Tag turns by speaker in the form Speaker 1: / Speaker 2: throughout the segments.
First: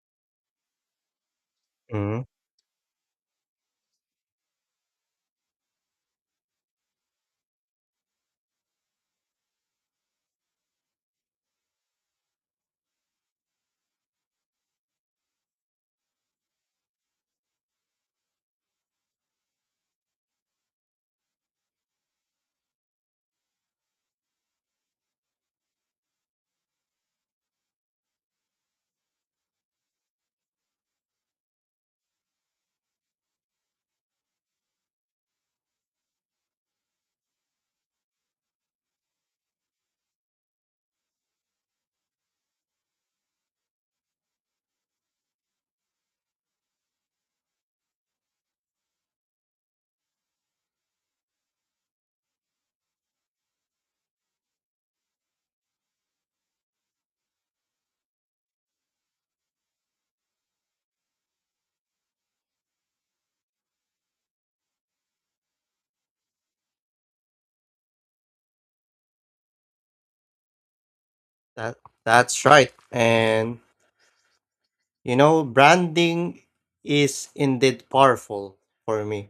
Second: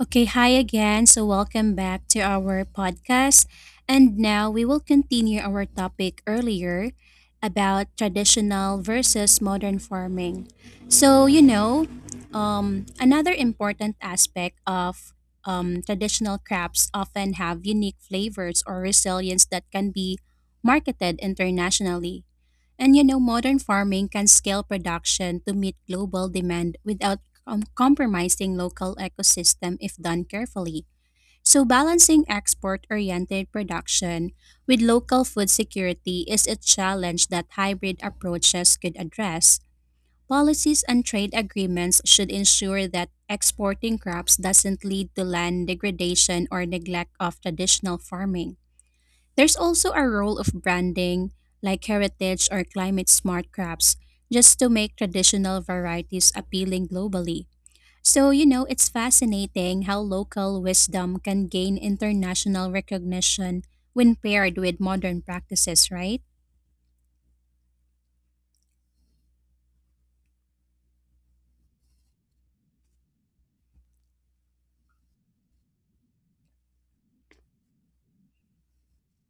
Speaker 1: Okay, hi again. So, welcome back
Speaker 2: Mhm.
Speaker 1: to our podcast. And now we will continue our topic earlier about traditional versus modern farming. So, you know, another important aspect of traditional crops often have unique flavors or resilience that can be marketed internationally. And you know, modern farming can scale production to meet global demand without compromising local ecosystem if done carefully. So, balancing export oriented production with local food security is a challenge that hybrid approaches could address. Policies and trade agreements should ensure that exporting crops doesn't lead to land degradation or neglect of traditional farming. There's also a role of branding, like heritage or climate smart crops, just to make traditional varieties appealing globally. So, you know, it's fascinating how local wisdom can gain international recognition when paired with modern practices, right?
Speaker 2: That that's right. Branding is indeed powerful for me,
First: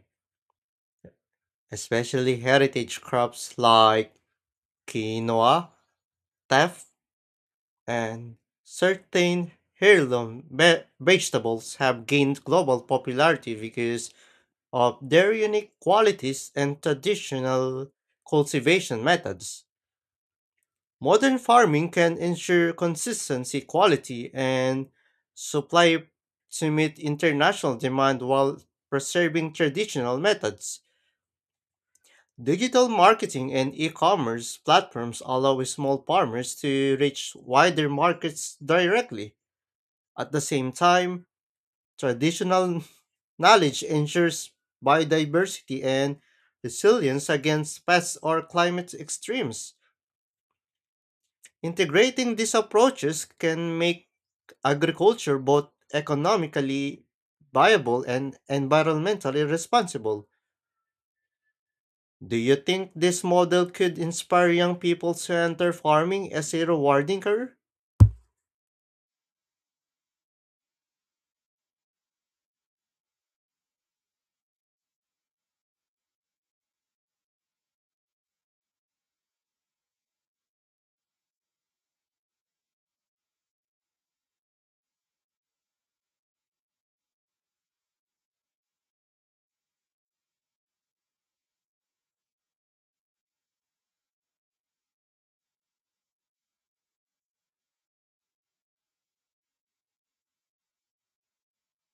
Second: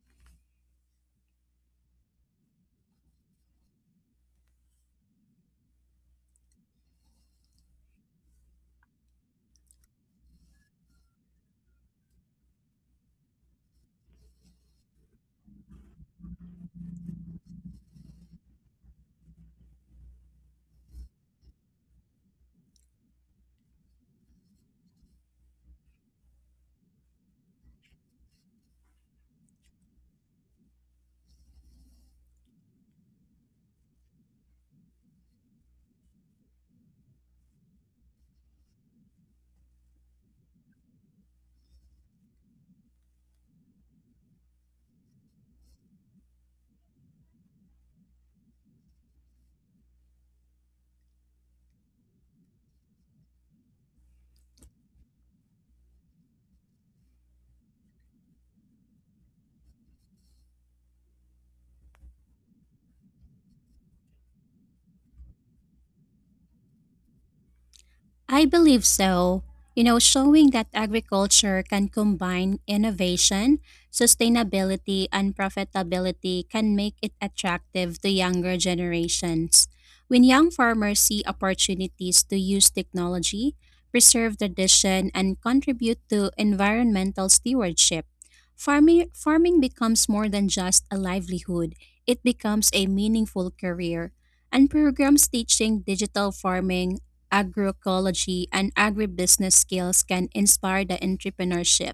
Speaker 2: especially heritage crops like quinoa, teff, and certain heirloom vegetables have gained global popularity because of their unique qualities and traditional cultivation methods. Modern farming can ensure consistency, quality, and supply to meet international demand while preserving traditional methods. Digital marketing and e commerce platforms allow small farmers to reach wider markets directly. At the same time, traditional knowledge ensures biodiversity and resilience against pests or climate extremes. Integrating these approaches can make agriculture both economically viable and environmentally responsible. Do you think this model could inspire young people to enter farming as a rewarding career?
Speaker 1: I believe so. You know, showing that agriculture can combine innovation, sustainability, and profitability can make it attractive to younger generations. When young farmers see opportunities to use technology, preserve tradition, and contribute to environmental stewardship, farming becomes more than just a livelihood, it becomes a meaningful career and programs teaching digital farming, agroecology, and agribusiness skills can inspire the entrepreneurship.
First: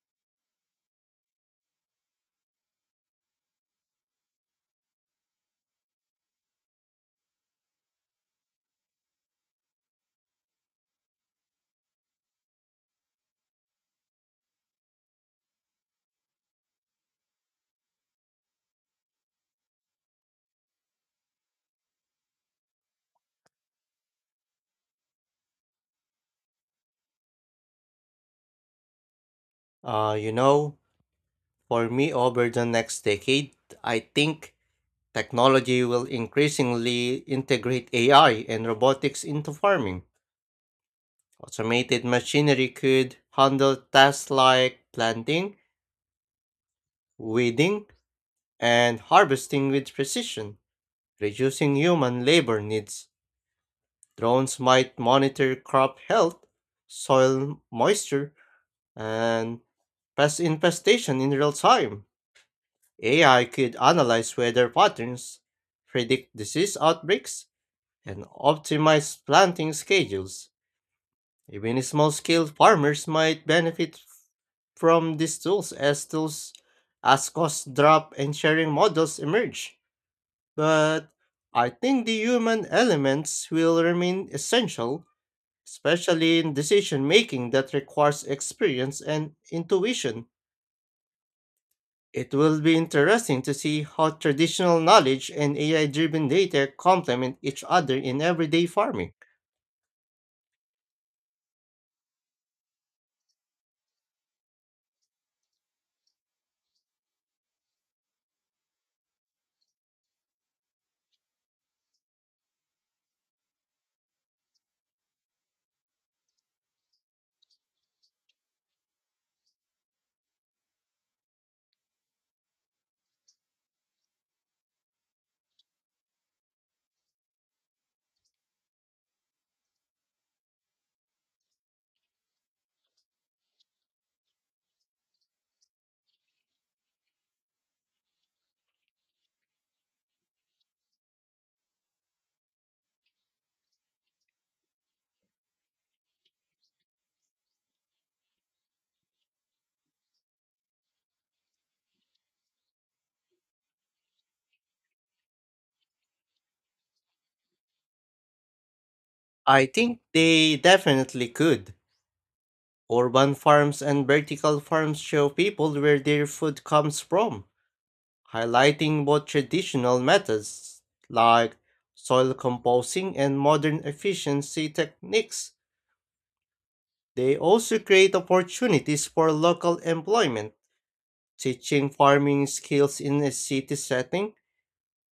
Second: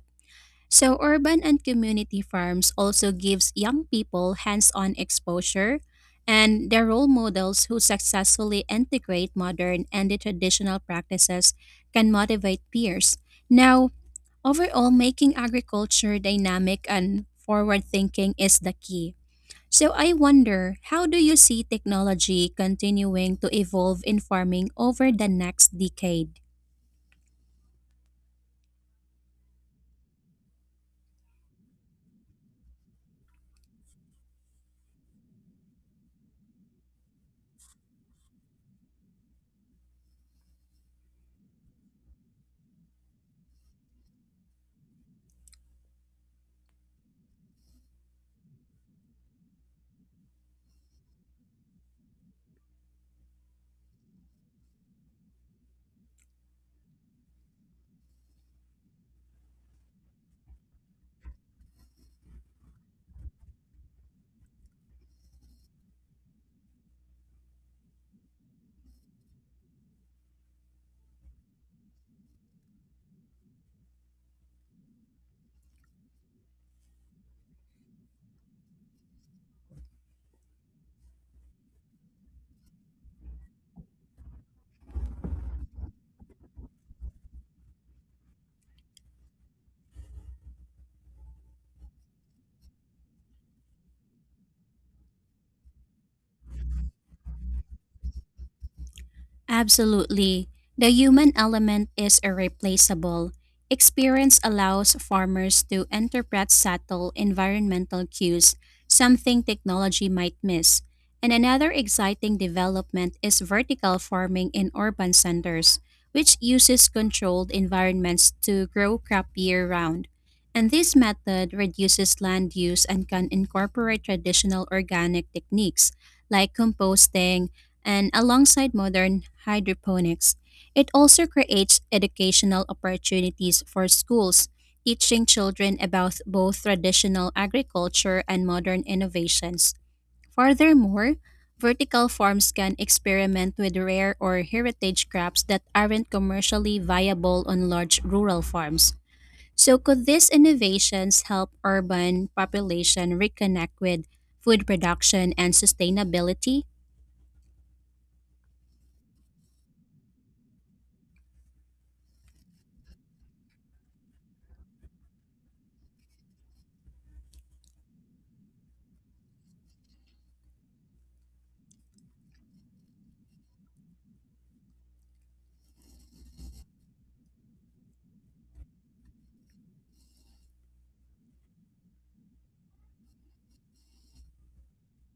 Speaker 1: So urban and community farms also gives young people hands-on exposure and their role models who successfully integrate modern and the traditional practices can motivate peers. Now, overall making agriculture dynamic and forward thinking is the key. So I wonder, how do you see technology continuing to evolve in farming over the next decade?
Speaker 2: Uh, you know, for me, over the next decade, I think technology will increasingly integrate AI and robotics into farming. Automated machinery could handle tasks like planting, weeding, and harvesting with precision. Reducing human labor needs, drones might monitor crop health, soil moisture, and pest infestation in real time. AI could analyze weather patterns, predict disease outbreaks, and optimize planting schedules. Even small scale farmers might benefit from these tools as cost drop and sharing models emerge. But I think the human elements will remain essential, especially in decision making that requires experience and intuition. It will be interesting to see how traditional knowledge and AI driven data complement each other in everyday farming.
Speaker 1: Absolutely. The human element is irreplaceable. Experience allows farmers to interpret subtle environmental cues, something technology might miss. And another exciting development is vertical farming in urban centers, which uses controlled environments to grow crop year round. And this method reduces land use and can incorporate traditional organic techniques like composting, and alongside modern hydroponics, it also creates educational opportunities for schools, teaching children about both traditional agriculture and modern innovations. Furthermore, vertical farms can experiment with rare or heritage crops that aren't commercially viable on large rural farms. So could these innovations help urban population reconnect with food production and sustainability?
Speaker 2: I think they definitely could. Urban farms and vertical farms show people where their food comes from, highlighting both traditional methods like soil composting and modern efficiency techniques. They also create opportunities for local employment, teaching farming skills in a city setting.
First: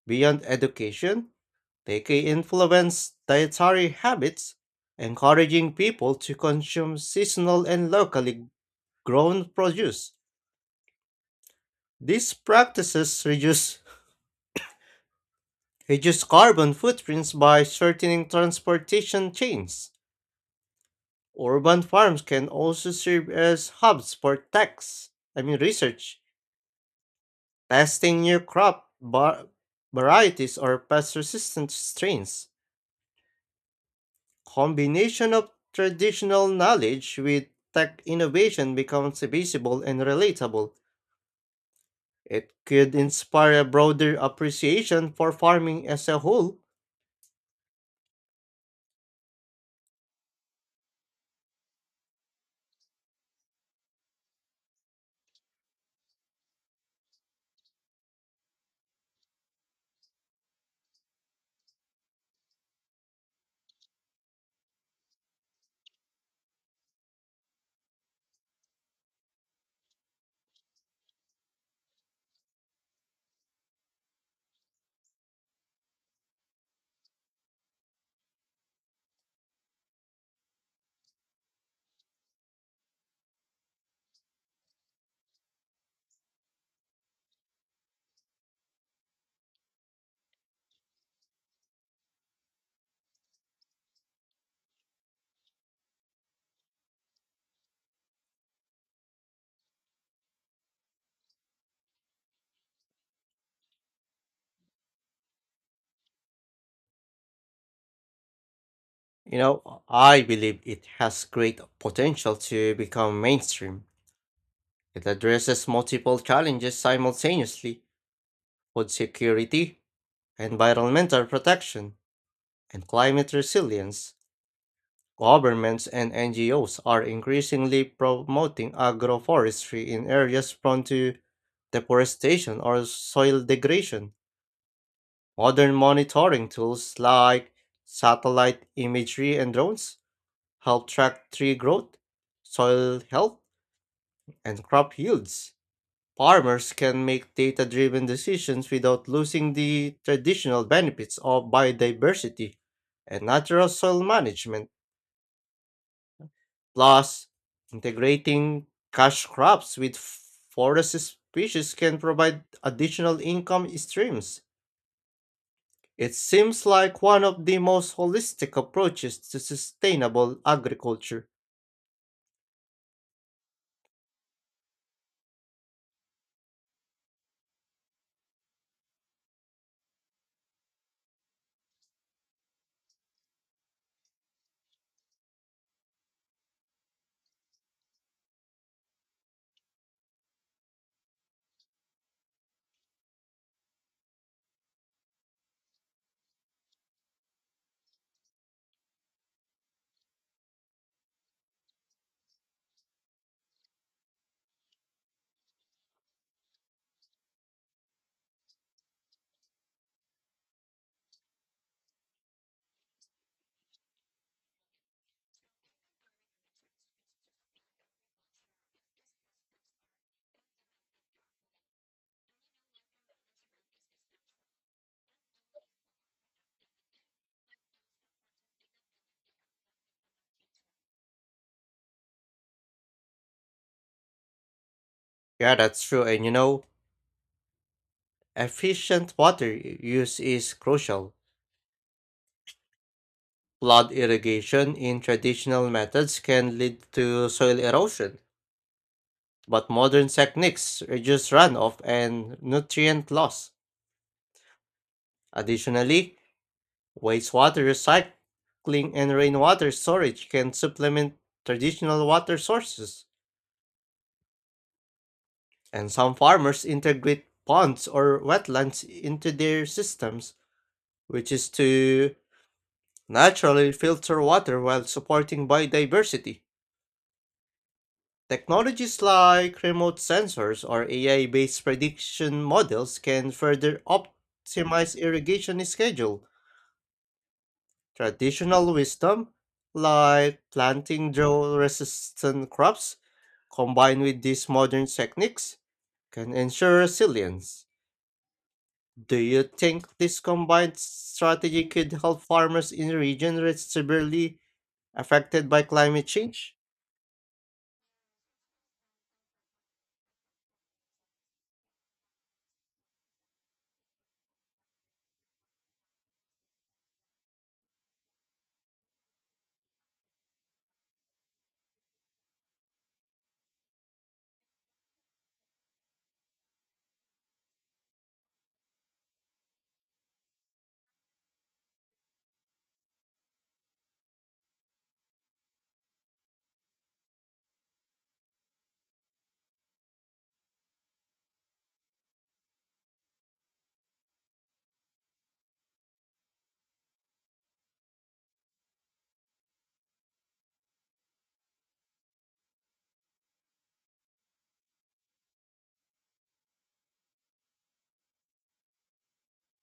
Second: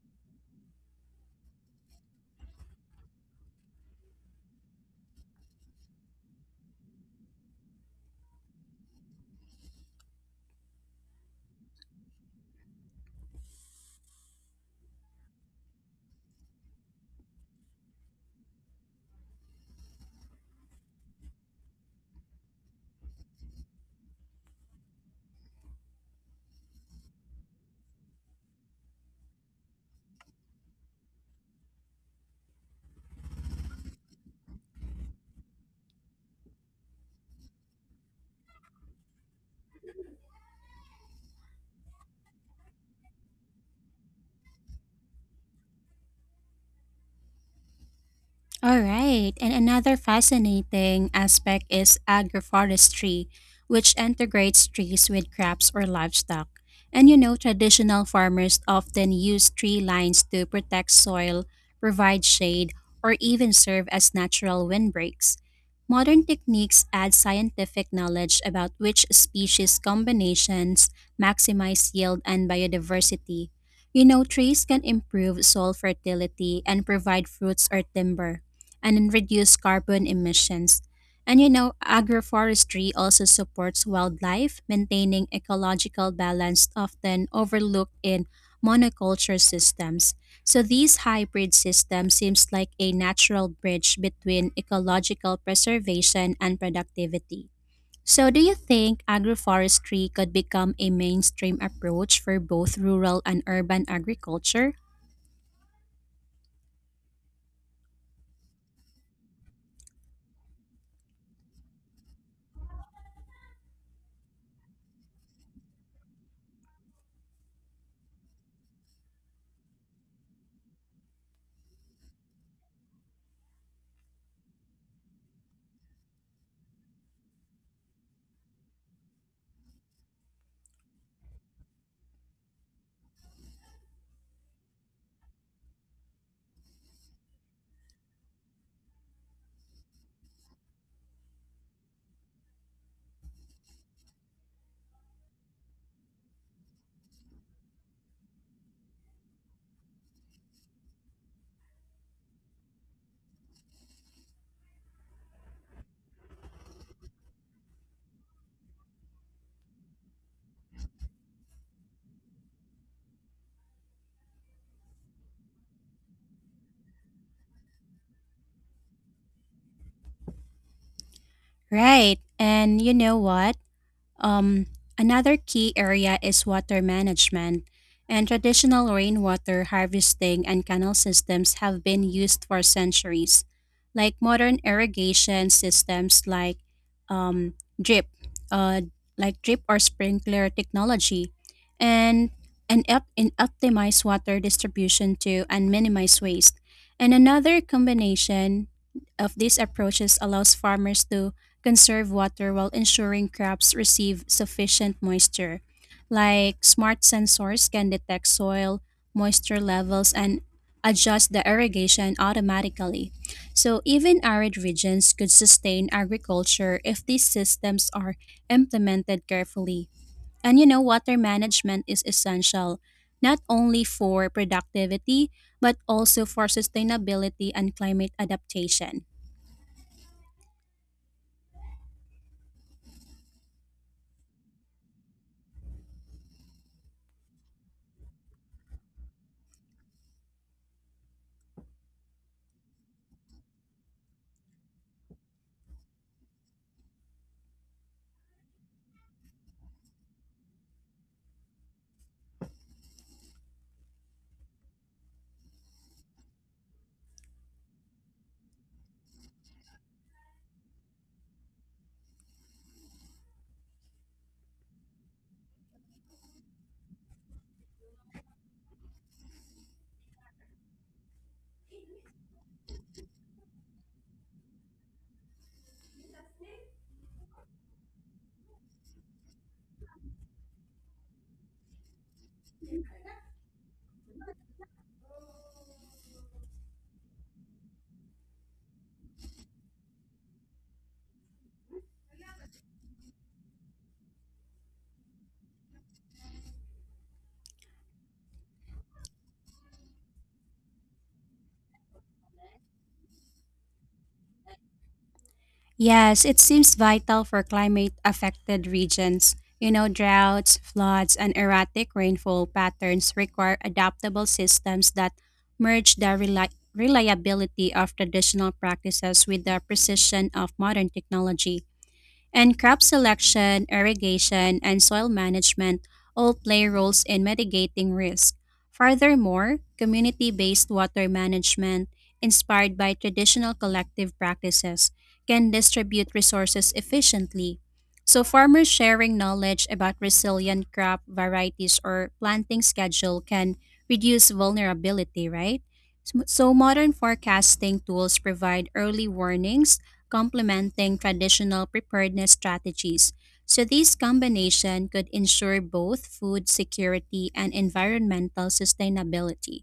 Speaker 2: Beyond education, they can influence dietary habits, encouraging people to consume seasonal and locally grown produce. These practices reduce carbon footprints by shortening transportation chains. Urban farms can also serve as hubs for tax, I mean research, testing new crop varieties or pest-resistant strains. Combination of traditional knowledge with tech innovation becomes visible and relatable. It could inspire a broader appreciation for farming as a whole.
Speaker 1: All right, and another fascinating aspect is agroforestry, which integrates trees with crops or livestock. And you know, traditional farmers often use tree lines to protect soil, provide shade, or even serve as natural windbreaks. Modern techniques add scientific knowledge about which species combinations maximize yield and biodiversity. You know, trees can improve soil fertility and provide fruits or timber and reduce carbon emissions. And you know, agroforestry also supports wildlife, maintaining ecological balance often overlooked in monoculture systems. So these hybrid systems seems like a natural bridge between ecological preservation and productivity. So do you think agroforestry could become a mainstream approach for both rural and urban agriculture?
Speaker 2: You know, I believe it has great potential to become mainstream. It addresses multiple challenges simultaneously: food security, environmental protection, and climate resilience. Governments and NGOs are increasingly promoting agroforestry in areas prone to deforestation or soil degradation. Modern monitoring tools like satellite imagery and drones help track tree growth, soil health, and crop yields. Farmers can make data driven decisions without losing the traditional benefits of biodiversity and natural soil management. Plus, integrating cash crops with forest species can provide additional income streams. It seems like one of the most holistic approaches to sustainable agriculture.
Speaker 1: Right. And you know what? Um, Another key area is water management, and traditional rainwater harvesting and canal systems have been used for centuries. Like modern irrigation systems like um, drip, uh, like drip or sprinkler technology, and and optimize water distribution to and minimize waste. And another combination of these approaches allows farmers to conserve water while ensuring crops receive sufficient moisture. Like smart sensors can detect soil moisture levels and adjust the irrigation automatically. So even arid regions could sustain agriculture if these systems are implemented carefully. And you know, water management is essential not only for productivity but also for sustainability and climate adaptation.
Speaker 2: Yeah, that's true. And you know, efficient water use is crucial. Flood irrigation in traditional methods can lead to soil erosion, but modern techniques reduce runoff and nutrient loss. Additionally, wastewater recycling and rainwater storage can supplement traditional water sources, and some farmers integrate ponds or wetlands into their systems, which is to naturally filter water while supporting biodiversity. Technologies like remote sensors or AI based prediction models can further optimize irrigation schedule. Traditional wisdom, like planting drought resistant crops, combined with these modern techniques, can ensure resilience. Do you think this combined strategy could help farmers in regions severely affected by climate
Speaker 1: Yes, it
Speaker 2: change?
Speaker 1: seems vital for climate affected regions. You know, droughts, floods, and erratic rainfall patterns require adaptable systems that merge the reliability of traditional practices with the precision of modern technology. And crop selection, irrigation, and soil management all play roles in mitigating risk. Furthermore, community based water management, inspired by traditional collective practices, can distribute resources efficiently. So, farmers sharing knowledge about resilient crop varieties or planting schedule can reduce vulnerability, right? So modern forecasting tools provide early warnings complementing traditional preparedness strategies. So, this combination could ensure both food security and environmental sustainability.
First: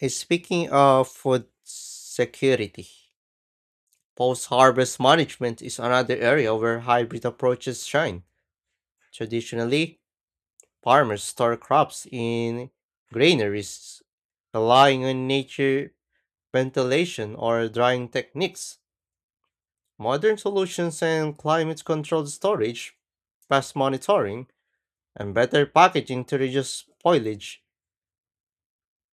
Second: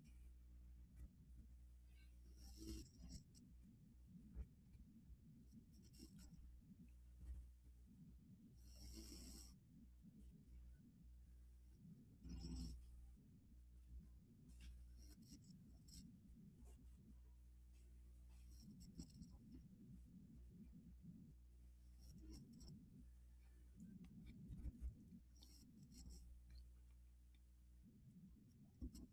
Speaker 2: Speaking of food security, post harvest management is another area where hybrid approaches shine. Traditionally, farmers store crops in granaries, relying on nature ventilation or drying techniques. Modern solutions and climate controlled storage, pest monitoring, and better packaging to reduce spoilage.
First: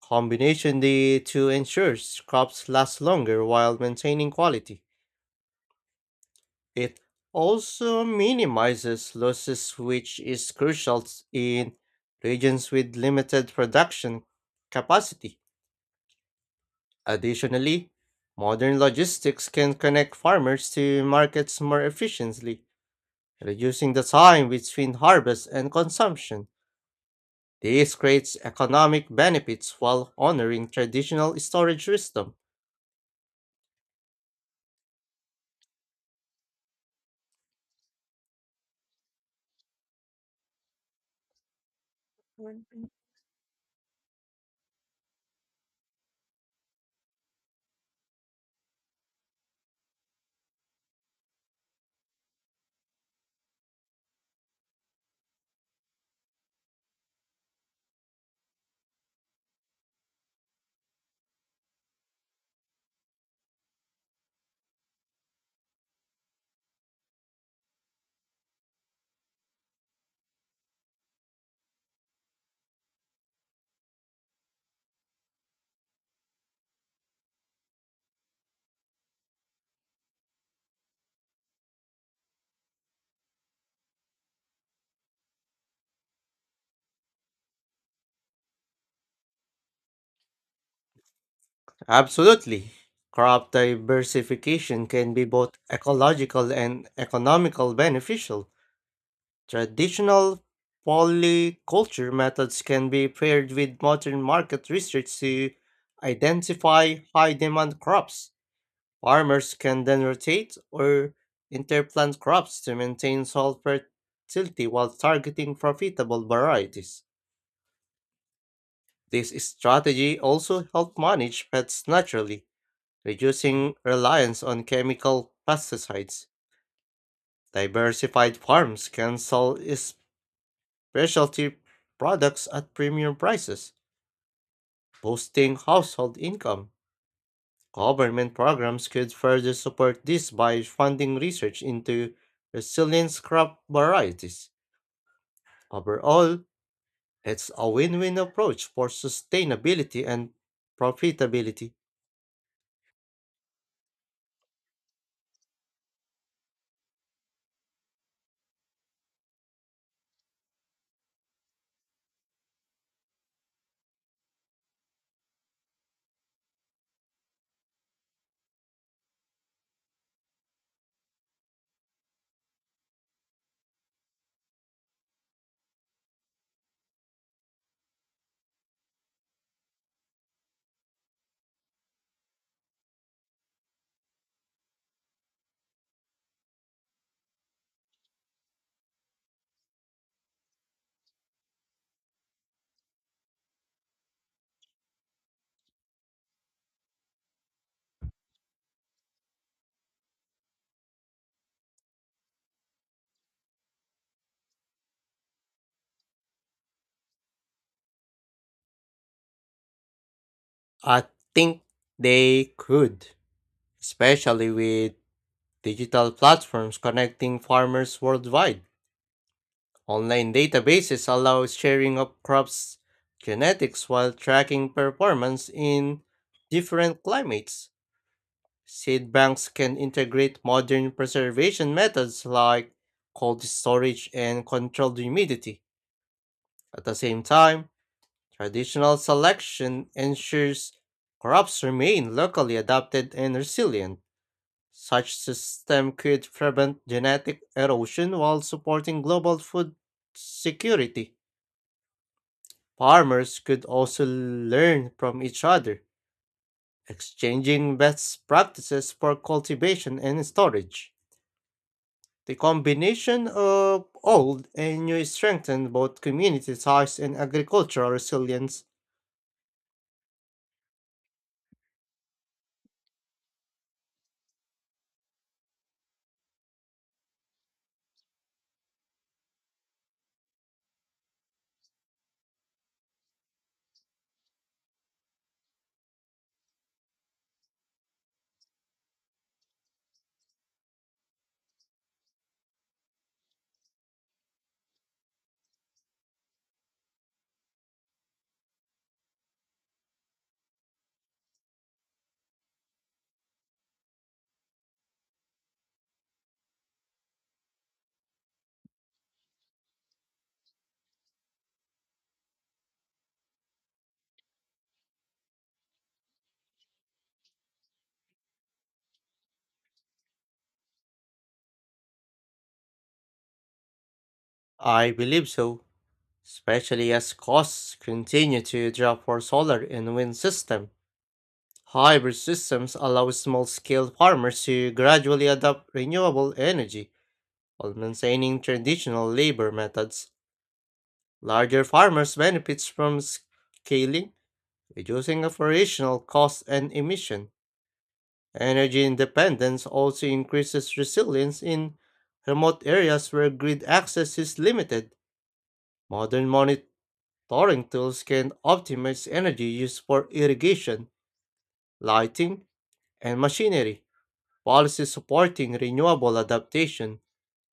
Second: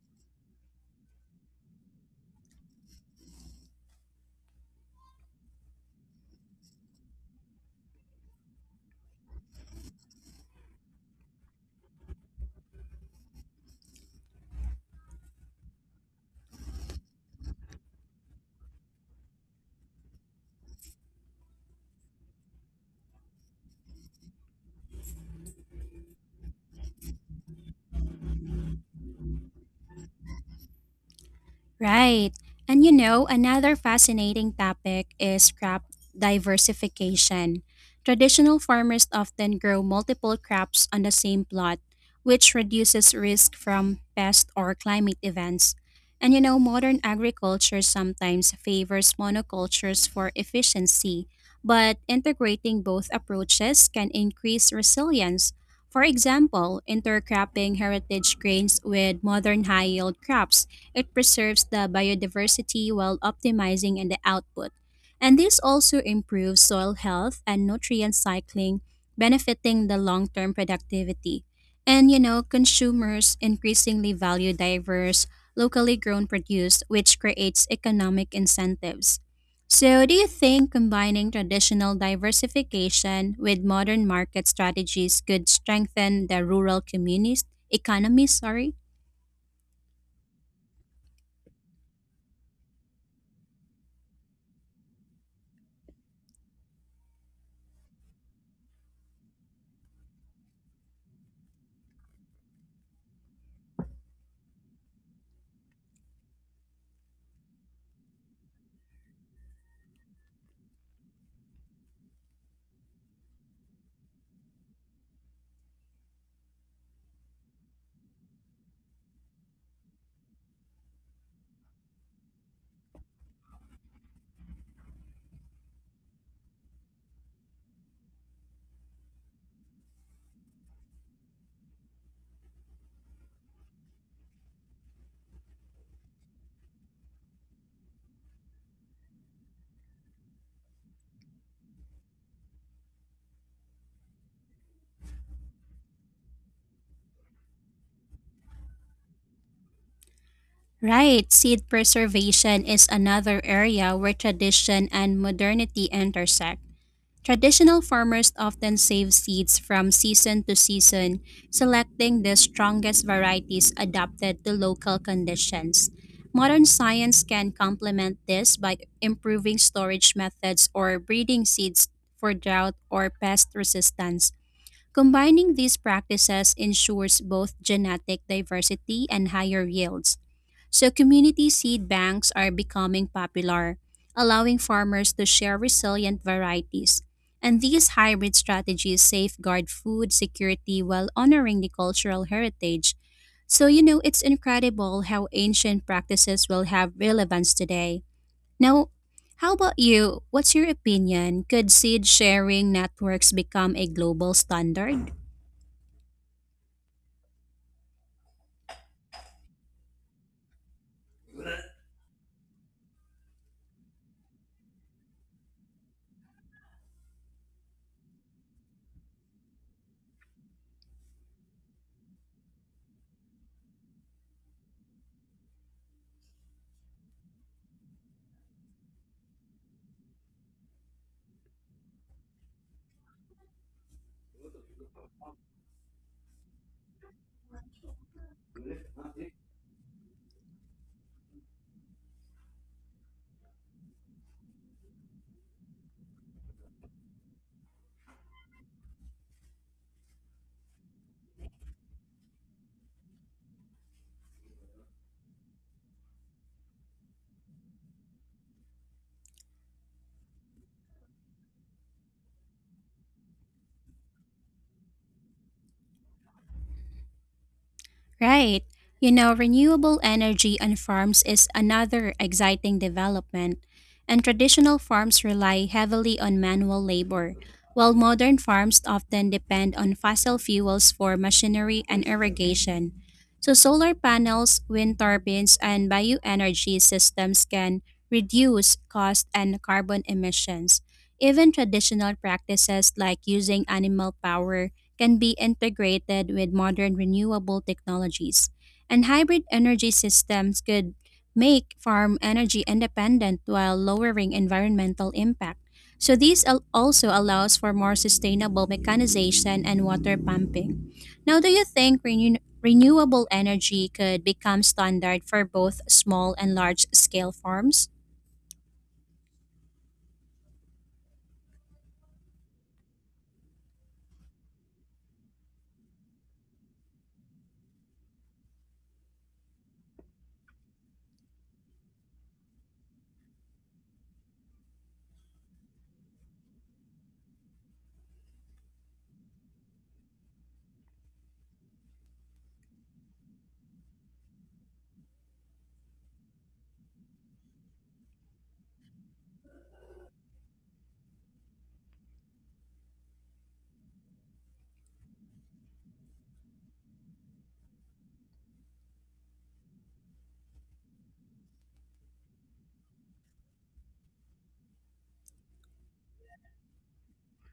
Speaker 2: Combination the two ensures crops last longer while maintaining quality. It also minimizes losses, which is crucial in regions with limited production capacity. Additionally, modern logistics can connect farmers to markets more efficiently, reducing the time between harvest and consumption. This creates economic benefits while honoring traditional storage
Speaker 1: Right.
Speaker 2: wisdom.
Speaker 1: And you know, another fascinating topic is crop diversification. Traditional farmers often grow multiple crops on the same plot, which reduces risk from pest or climate events. And you know, modern agriculture sometimes favors monocultures for efficiency, but integrating both approaches can increase resilience. For example, intercropping heritage grains with modern high yield crops it preserves the biodiversity while optimizing in the output. And this also improves soil health and nutrient cycling, benefiting the long term productivity. And you know, consumers increasingly value diverse, locally grown produce, which creates economic incentives. So, do you think combining traditional diversification with modern market strategies could strengthen the rural communist economy? Sorry.
Speaker 2: Absolutely. Crop diversification can be both ecological and economical beneficial. Traditional polyculture methods can be paired with modern market research to identify high demand crops. Farmers can then rotate or interplant crops to maintain soil fertility while targeting profitable varieties. This strategy also helps manage pests naturally, reducing reliance on chemical pesticides. Diversified farms can sell specialty products at premium prices, boosting household income. Government programs could further support this by funding research into resilient crop varieties. Overall, it's a win win approach for sustainability and
Speaker 1: Right, seed
Speaker 2: profitability.
Speaker 1: preservation is another area where tradition and modernity intersect. Traditional farmers often save seeds from season to season, selecting the strongest varieties adapted to local conditions. Modern science can complement this by improving storage methods or breeding seeds for drought or pest resistance. Combining these practices ensures both genetic diversity and higher yields. So, community seed banks are becoming popular, allowing farmers to share resilient varieties. And these hybrid strategies safeguard food security while honoring the cultural heritage. So, you know, it's incredible how ancient practices will have relevance today. Now, how about you? What's your opinion? Could seed sharing networks become a global standard?
Speaker 2: I think they could, especially with digital platforms connecting farmers worldwide. Online databases allow sharing of crops' genetics while tracking performance in different climates. Seed banks can integrate modern preservation methods like cold storage and controlled humidity. At the same time, traditional selection ensures crops remain locally adapted and resilient. Such system could prevent genetic erosion while supporting global food security. Farmers could also learn from each other, exchanging best practices for cultivation and storage. The combination of old and new strengthened both community ties and agricultural resilience.
Speaker 1: Right. You know, renewable energy on farms is another exciting development, and traditional farms rely heavily on manual labor, while modern farms often depend on fossil fuels for machinery and irrigation. So, solar panels, wind turbines, and bioenergy systems can reduce cost and carbon emissions. Even traditional practices like using animal power can be integrated with modern renewable technologies, and hybrid energy systems could make farm energy independent while lowering environmental impact. So this also allows for more sustainable mechanization and water pumping. Now, do you think renewable energy could become standard for both small and large scale farms?
Speaker 2: I believe so, especially as costs continue to drop for solar and wind system. Hybrid systems allow small-scale farmers to gradually adopt renewable energy while maintaining traditional labor methods. Larger farmers benefits from scaling, reducing operational costs and emission. Energy independence also increases resilience in remote areas where grid access is limited. Modern monitoring tools can optimize energy use for irrigation, lighting, and machinery. Policies supporting renewable adaptation,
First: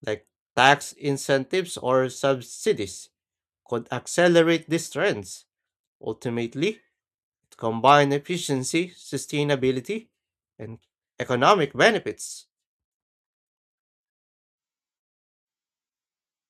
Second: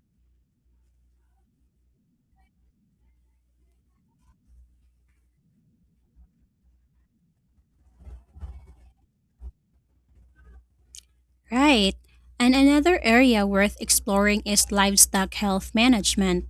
Speaker 2: like tax incentives or subsidies, could accelerate these trends. Ultimately, to combine efficiency, sustainability, and economic
Speaker 1: Right.
Speaker 2: benefits.
Speaker 1: And another area worth exploring is livestock health management.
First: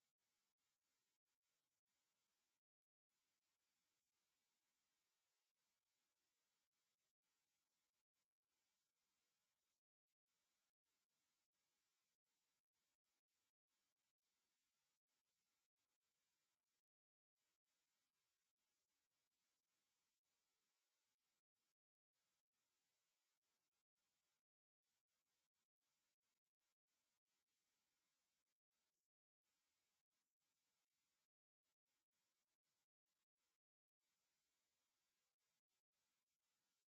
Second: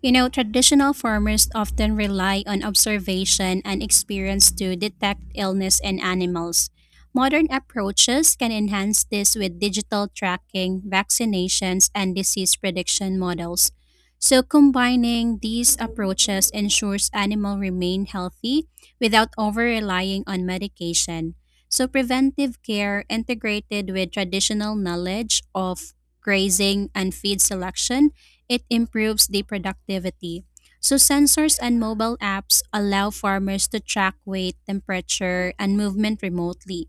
Speaker 1: You know, traditional farmers often rely on observation and experience to detect illness in animals. Modern approaches can enhance this with digital tracking, vaccinations, and disease prediction models. So, combining these approaches ensures animals remain healthy without over relying on medication. So preventive care integrated with traditional knowledge of grazing and feed selection, it improves the productivity. So sensors and mobile apps allow farmers to track weight, temperature, and movement remotely.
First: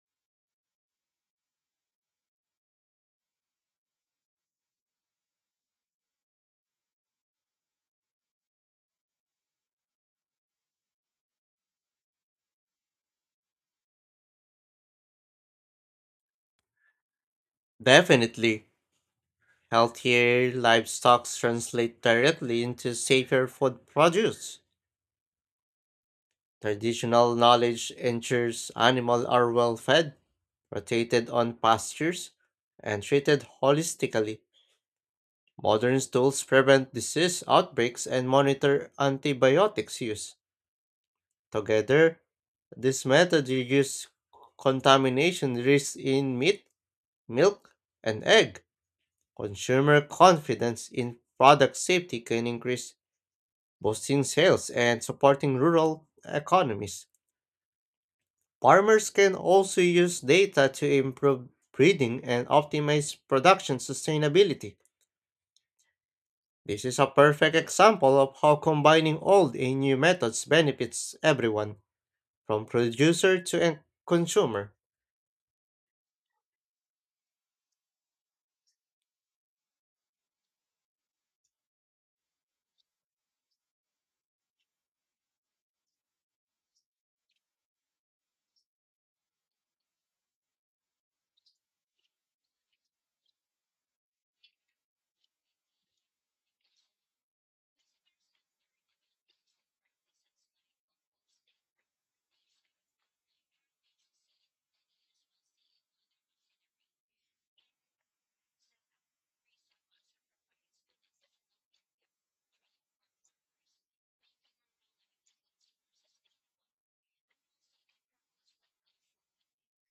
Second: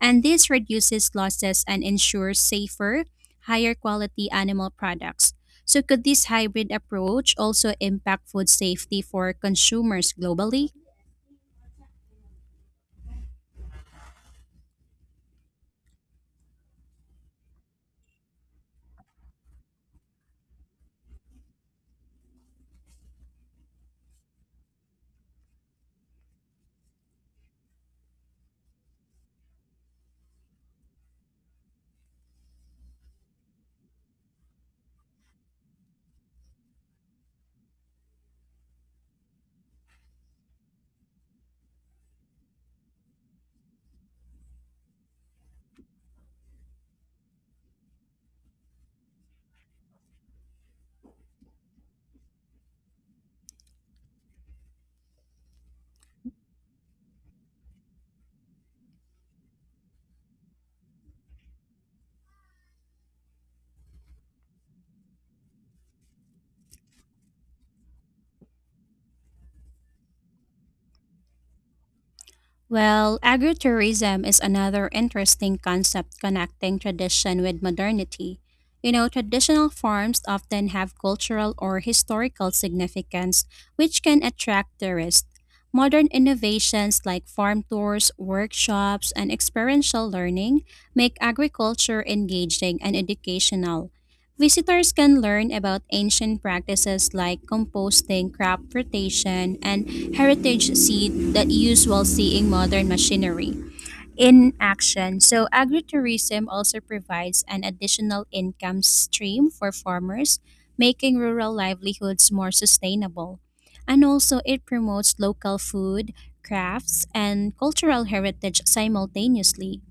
Speaker 1: And this reduces losses and ensures safer, higher quality animal products. So could this hybrid approach also impact food safety for consumers globally?
Speaker 2: Definitely, healthier livestock translate directly into safer food produce. Traditional knowledge ensures animals are well fed, rotated on pastures, and treated holistically. Modern tools prevent disease outbreaks and monitor antibiotics use. Together, this method reduces contamination risk in meat, milk, and egg, consumer confidence in product safety can increase, boosting sales and supporting rural economies. Farmers can also use data to improve breeding and optimize production sustainability. This is a perfect example of how combining old and new methods benefits everyone, from
Speaker 1: Well,
Speaker 2: producer to end
Speaker 1: agritourism is
Speaker 2: consumer.
Speaker 1: another interesting concept connecting tradition with modernity. You know, traditional farms often have cultural or historical significance, which can attract tourists. Modern innovations like farm tours, workshops, and experiential learning make agriculture engaging and educational. Visitors can learn about ancient practices like composting, crop rotation, and heritage seed that use while seeing modern machinery in action. So agritourism also provides an additional income stream for farmers, making rural livelihoods more sustainable. And also it promotes local food, crafts, and cultural heritage simultaneously.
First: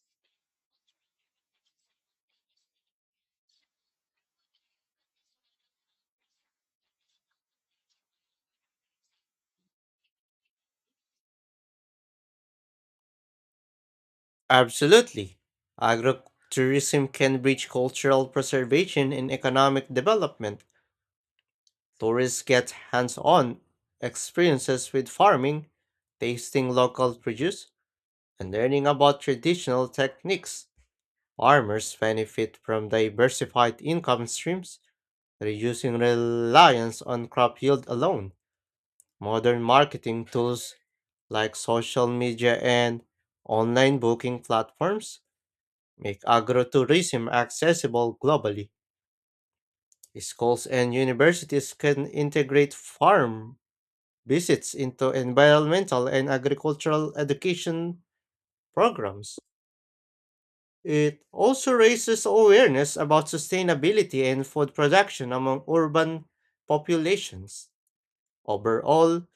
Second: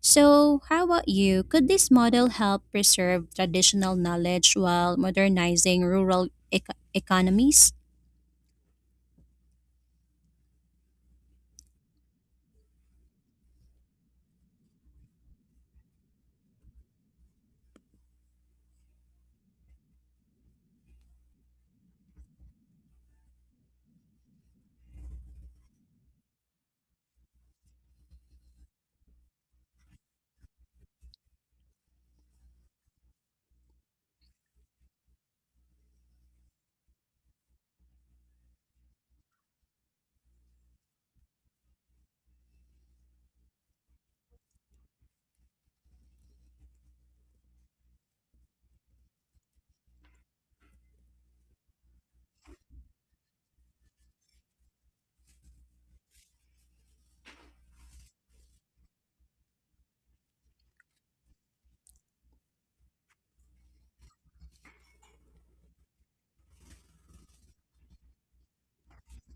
Speaker 1: So, how about you? Could this model help preserve traditional knowledge while modernizing rural economies?
Speaker 2: Absolutely. Agrotourism can bridge cultural preservation and economic development. Tourists get hands on experiences with farming, tasting local produce, and learning about traditional techniques. Farmers benefit from diversified income streams, reducing reliance on crop yield alone. Modern marketing tools like social media and online booking platforms make agrotourism accessible globally. Schools and universities can integrate farm visits into environmental and agricultural education programs. It also raises awareness about sustainability and food production among urban populations. Overall,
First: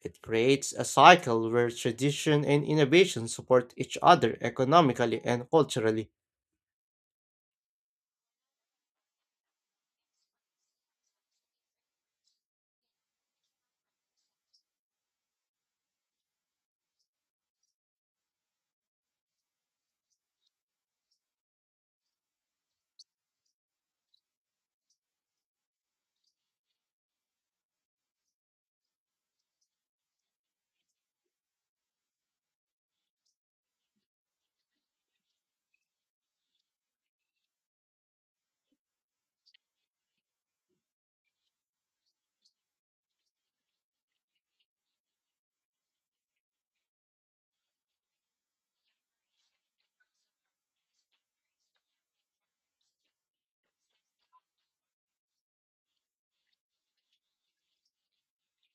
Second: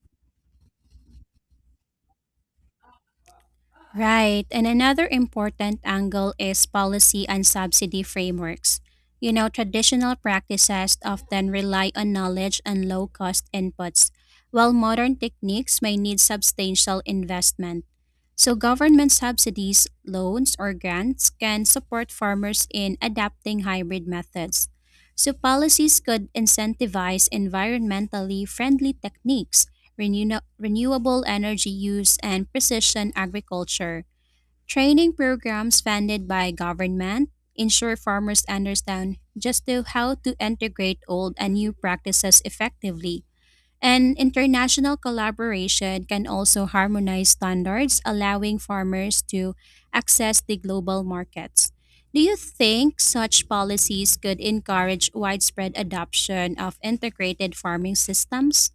Speaker 2: it creates a cycle where tradition and innovation support each other
Speaker 1: Right, and another
Speaker 2: economically and
Speaker 1: important
Speaker 2: culturally.
Speaker 1: angle is policy and subsidy frameworks. You know, traditional practices often rely on knowledge and low cost inputs, while modern techniques may need substantial investment. So, government subsidies, loans, or grants can support farmers in adapting hybrid methods. So, policies could incentivize environmentally friendly techniques, renewable energy use, and precision agriculture. Training programs funded by government ensure farmers understand just to how to integrate old and new practices effectively. And international collaboration can also harmonize standards, allowing farmers to access the global markets. Do you think such policies could encourage widespread adoption of integrated farming systems?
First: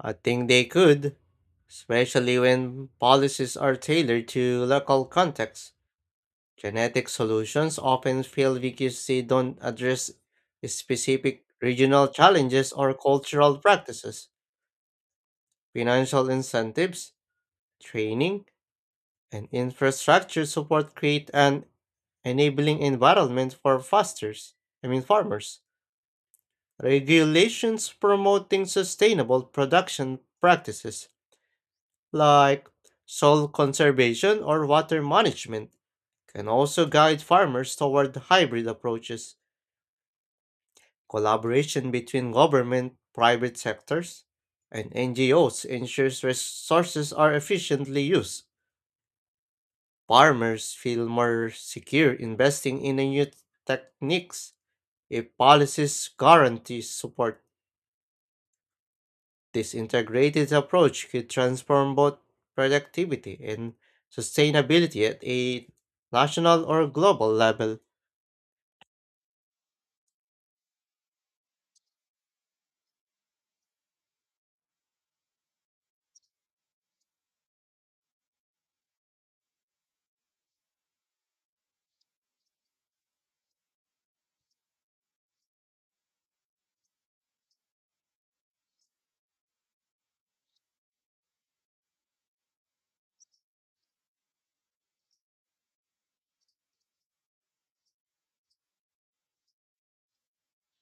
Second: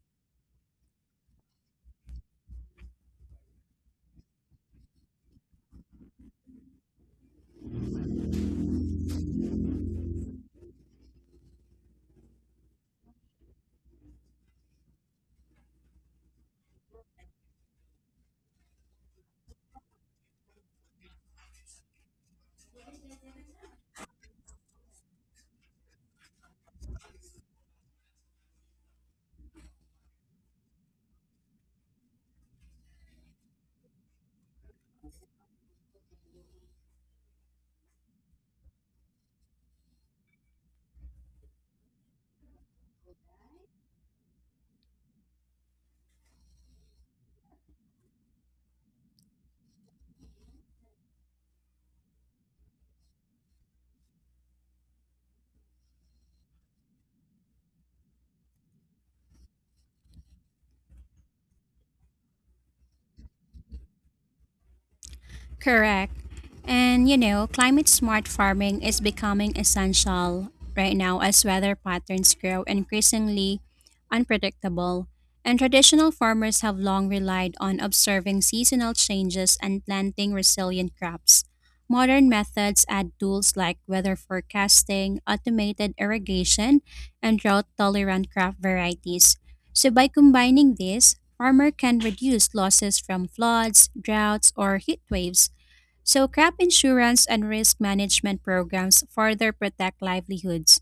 Speaker 2: I think they could, especially when policies are tailored to local contexts. Genetic solutions often fail because they don't address specific regional challenges or cultural practices. Financial incentives, training, and infrastructure support create an enabling environment for fosters, I mean farmers. Regulations promoting sustainable production practices like soil conservation or water management can also guide farmers toward hybrid approaches. Collaboration between government, private sectors, and NGOs ensures resources are efficiently used. Farmers feel more secure investing in the new techniques if policies guarantee support. This integrated approach could transform both productivity and sustainability at a
Speaker 1: Correct.
Speaker 2: national or
Speaker 1: And you
Speaker 2: global
Speaker 1: know,
Speaker 2: level.
Speaker 1: climate smart farming is becoming essential right now as weather patterns grow increasingly unpredictable. And traditional farmers have long relied on observing seasonal changes and planting resilient crops. Modern methods add tools like weather forecasting, automated irrigation, and drought tolerant crop varieties. So, by combining these, farmer can reduce losses from floods, droughts, or heat waves so, crop insurance and risk management programs further protect livelihoods,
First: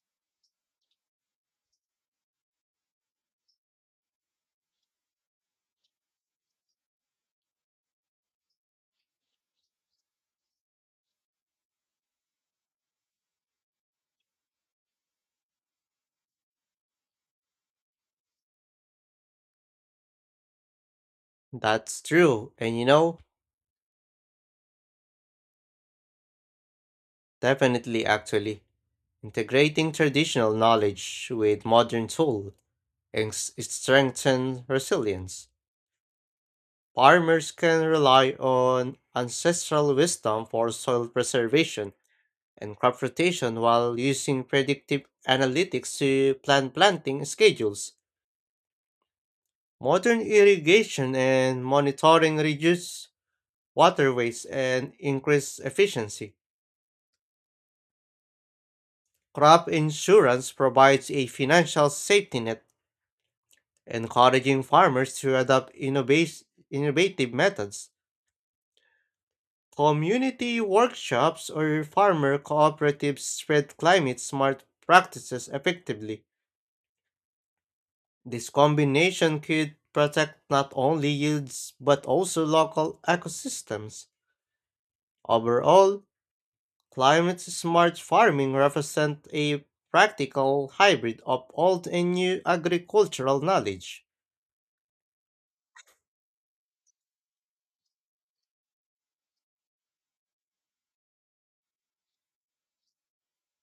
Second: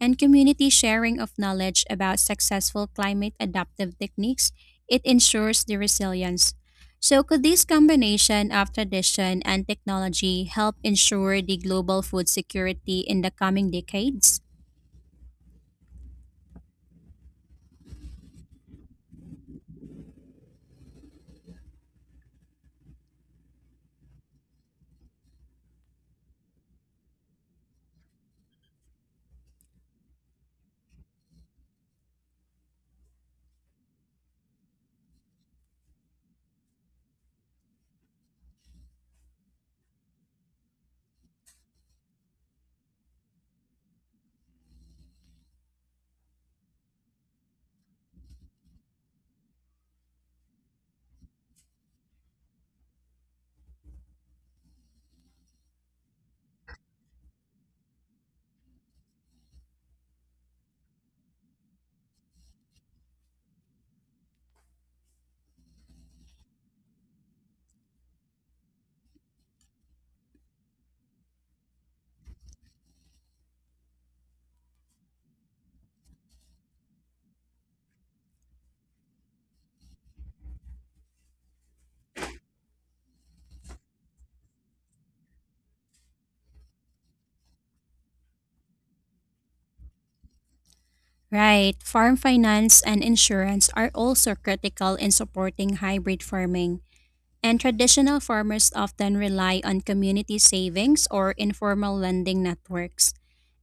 Speaker 1: and community sharing of knowledge about successful climate adaptive techniques, it ensures the resilience. So, could this combination of tradition and technology help ensure the global food security in the coming decades?
Speaker 2: That's true, and you know, definitely actually. Integrating traditional knowledge with modern tools and strengthen resilience. Farmers can rely on ancestral wisdom for soil preservation and crop rotation while using predictive analytics to plan planting schedules. Modern irrigation and monitoring reduce water waste and increase efficiency. Crop insurance provides a financial safety net encouraging farmers to adopt innovative methods. Community workshops or farmer cooperatives spread climate smart practices effectively. This combination could protect not only yields but also local ecosystems. Overall, climate smart farming represents a practical hybrid of
Speaker 1: Right,
Speaker 2: old and
Speaker 1: farm
Speaker 2: new
Speaker 1: finance and
Speaker 2: agricultural
Speaker 1: insurance are
Speaker 2: knowledge.
Speaker 1: also critical in supporting hybrid farming. And traditional farmers often rely on community savings or informal lending networks.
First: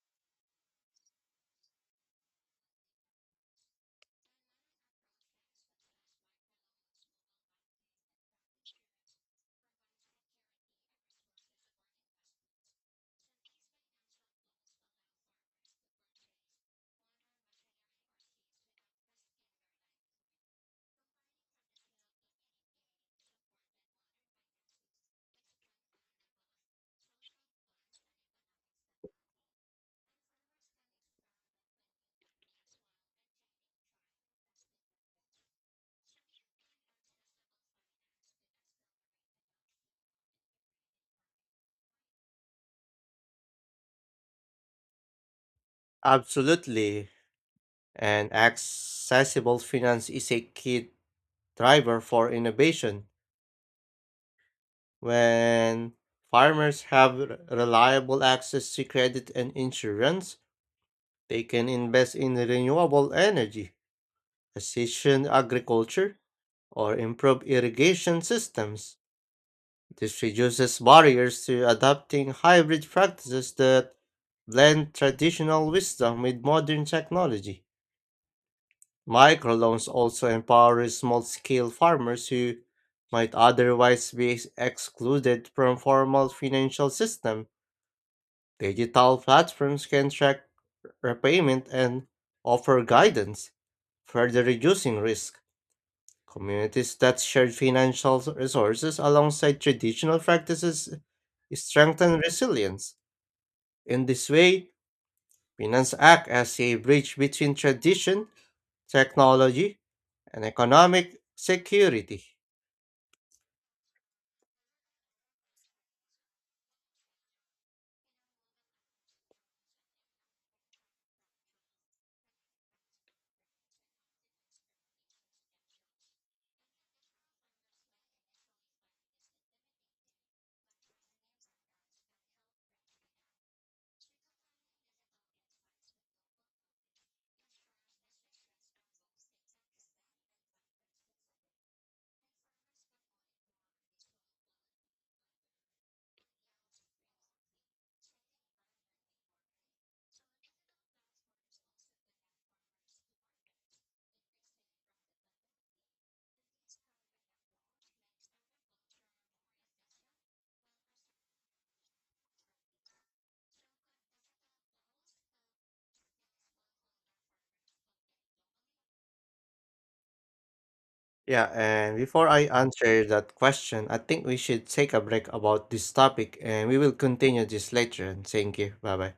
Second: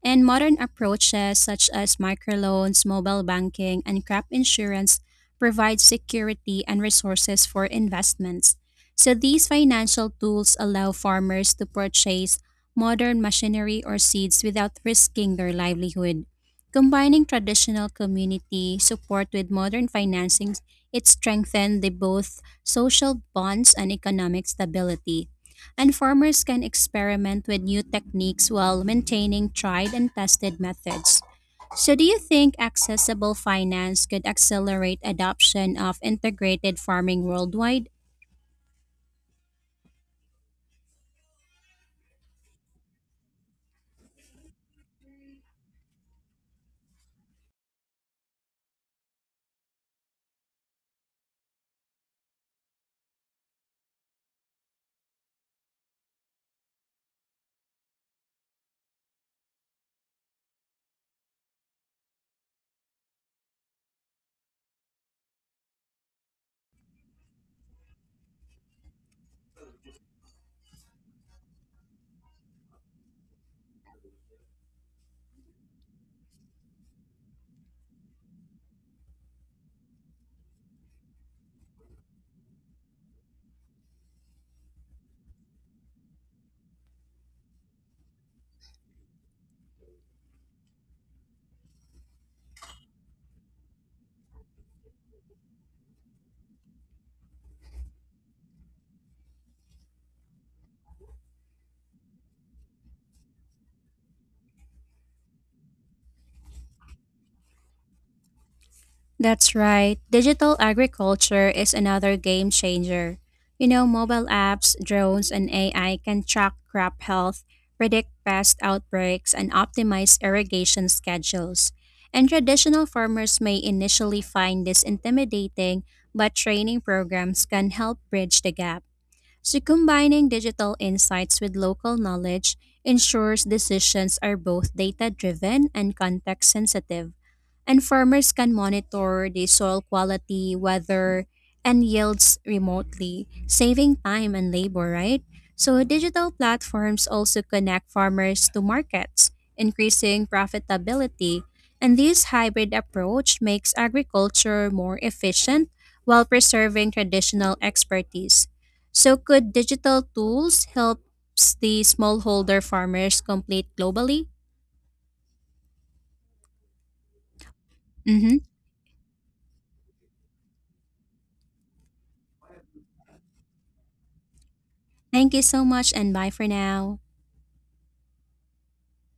Speaker 1: And modern approaches such as microloans, mobile banking, and crop insurance provide security and resources for investments. So these financial tools allow farmers to purchase modern machinery or seeds without risking their livelihood. Combining traditional community support with modern financing it strengthened the both social bonds and economic stability. And farmers can experiment with new techniques while maintaining tried and tested methods. So, do you think accessible finance could accelerate adoption of integrated farming worldwide?
Speaker 2: Absolutely. And accessible finance is a key driver for innovation. When farmers have reliable access to credit and insurance, they can invest in renewable energy, precision agriculture, or improve irrigation systems. This reduces barriers to adopting hybrid practices that blend traditional wisdom with modern technology. Microloans also empower small-scale farmers who might otherwise be excluded from formal financial system. Digital platforms can track repayment and offer guidance, further reducing risk. Communities that share financial resources alongside traditional practices strengthen resilience. In this way, finance act as a bridge between tradition,
Speaker 1: That's
Speaker 2: technology,
Speaker 1: right.
Speaker 2: and
Speaker 1: Digital
Speaker 2: economic
Speaker 1: agriculture is another
Speaker 2: security.
Speaker 1: game changer. You know, mobile apps, drones, and AI can track crop health, predict pest outbreaks, and optimize irrigation schedules. And traditional farmers may initially find this intimidating, but training programs can help bridge the gap. So, combining digital insights with local knowledge ensures decisions are both data driven and context sensitive and farmers can monitor the soil quality, weather, and yields remotely, saving time and labor, right? So, digital platforms also connect farmers to markets, increasing profitability. And this hybrid approach makes agriculture more efficient while preserving traditional expertise. So, could digital tools help the smallholder farmers compete globally? Mm-hmm.
Speaker 2: Yeah, and before I answer that question, I think we should take a break
Speaker 1: Thank you so
Speaker 2: about this
Speaker 1: much, and bye
Speaker 2: topic
Speaker 1: for
Speaker 2: and we will
Speaker 1: now.
Speaker 2: continue this later. And thank you. Bye bye.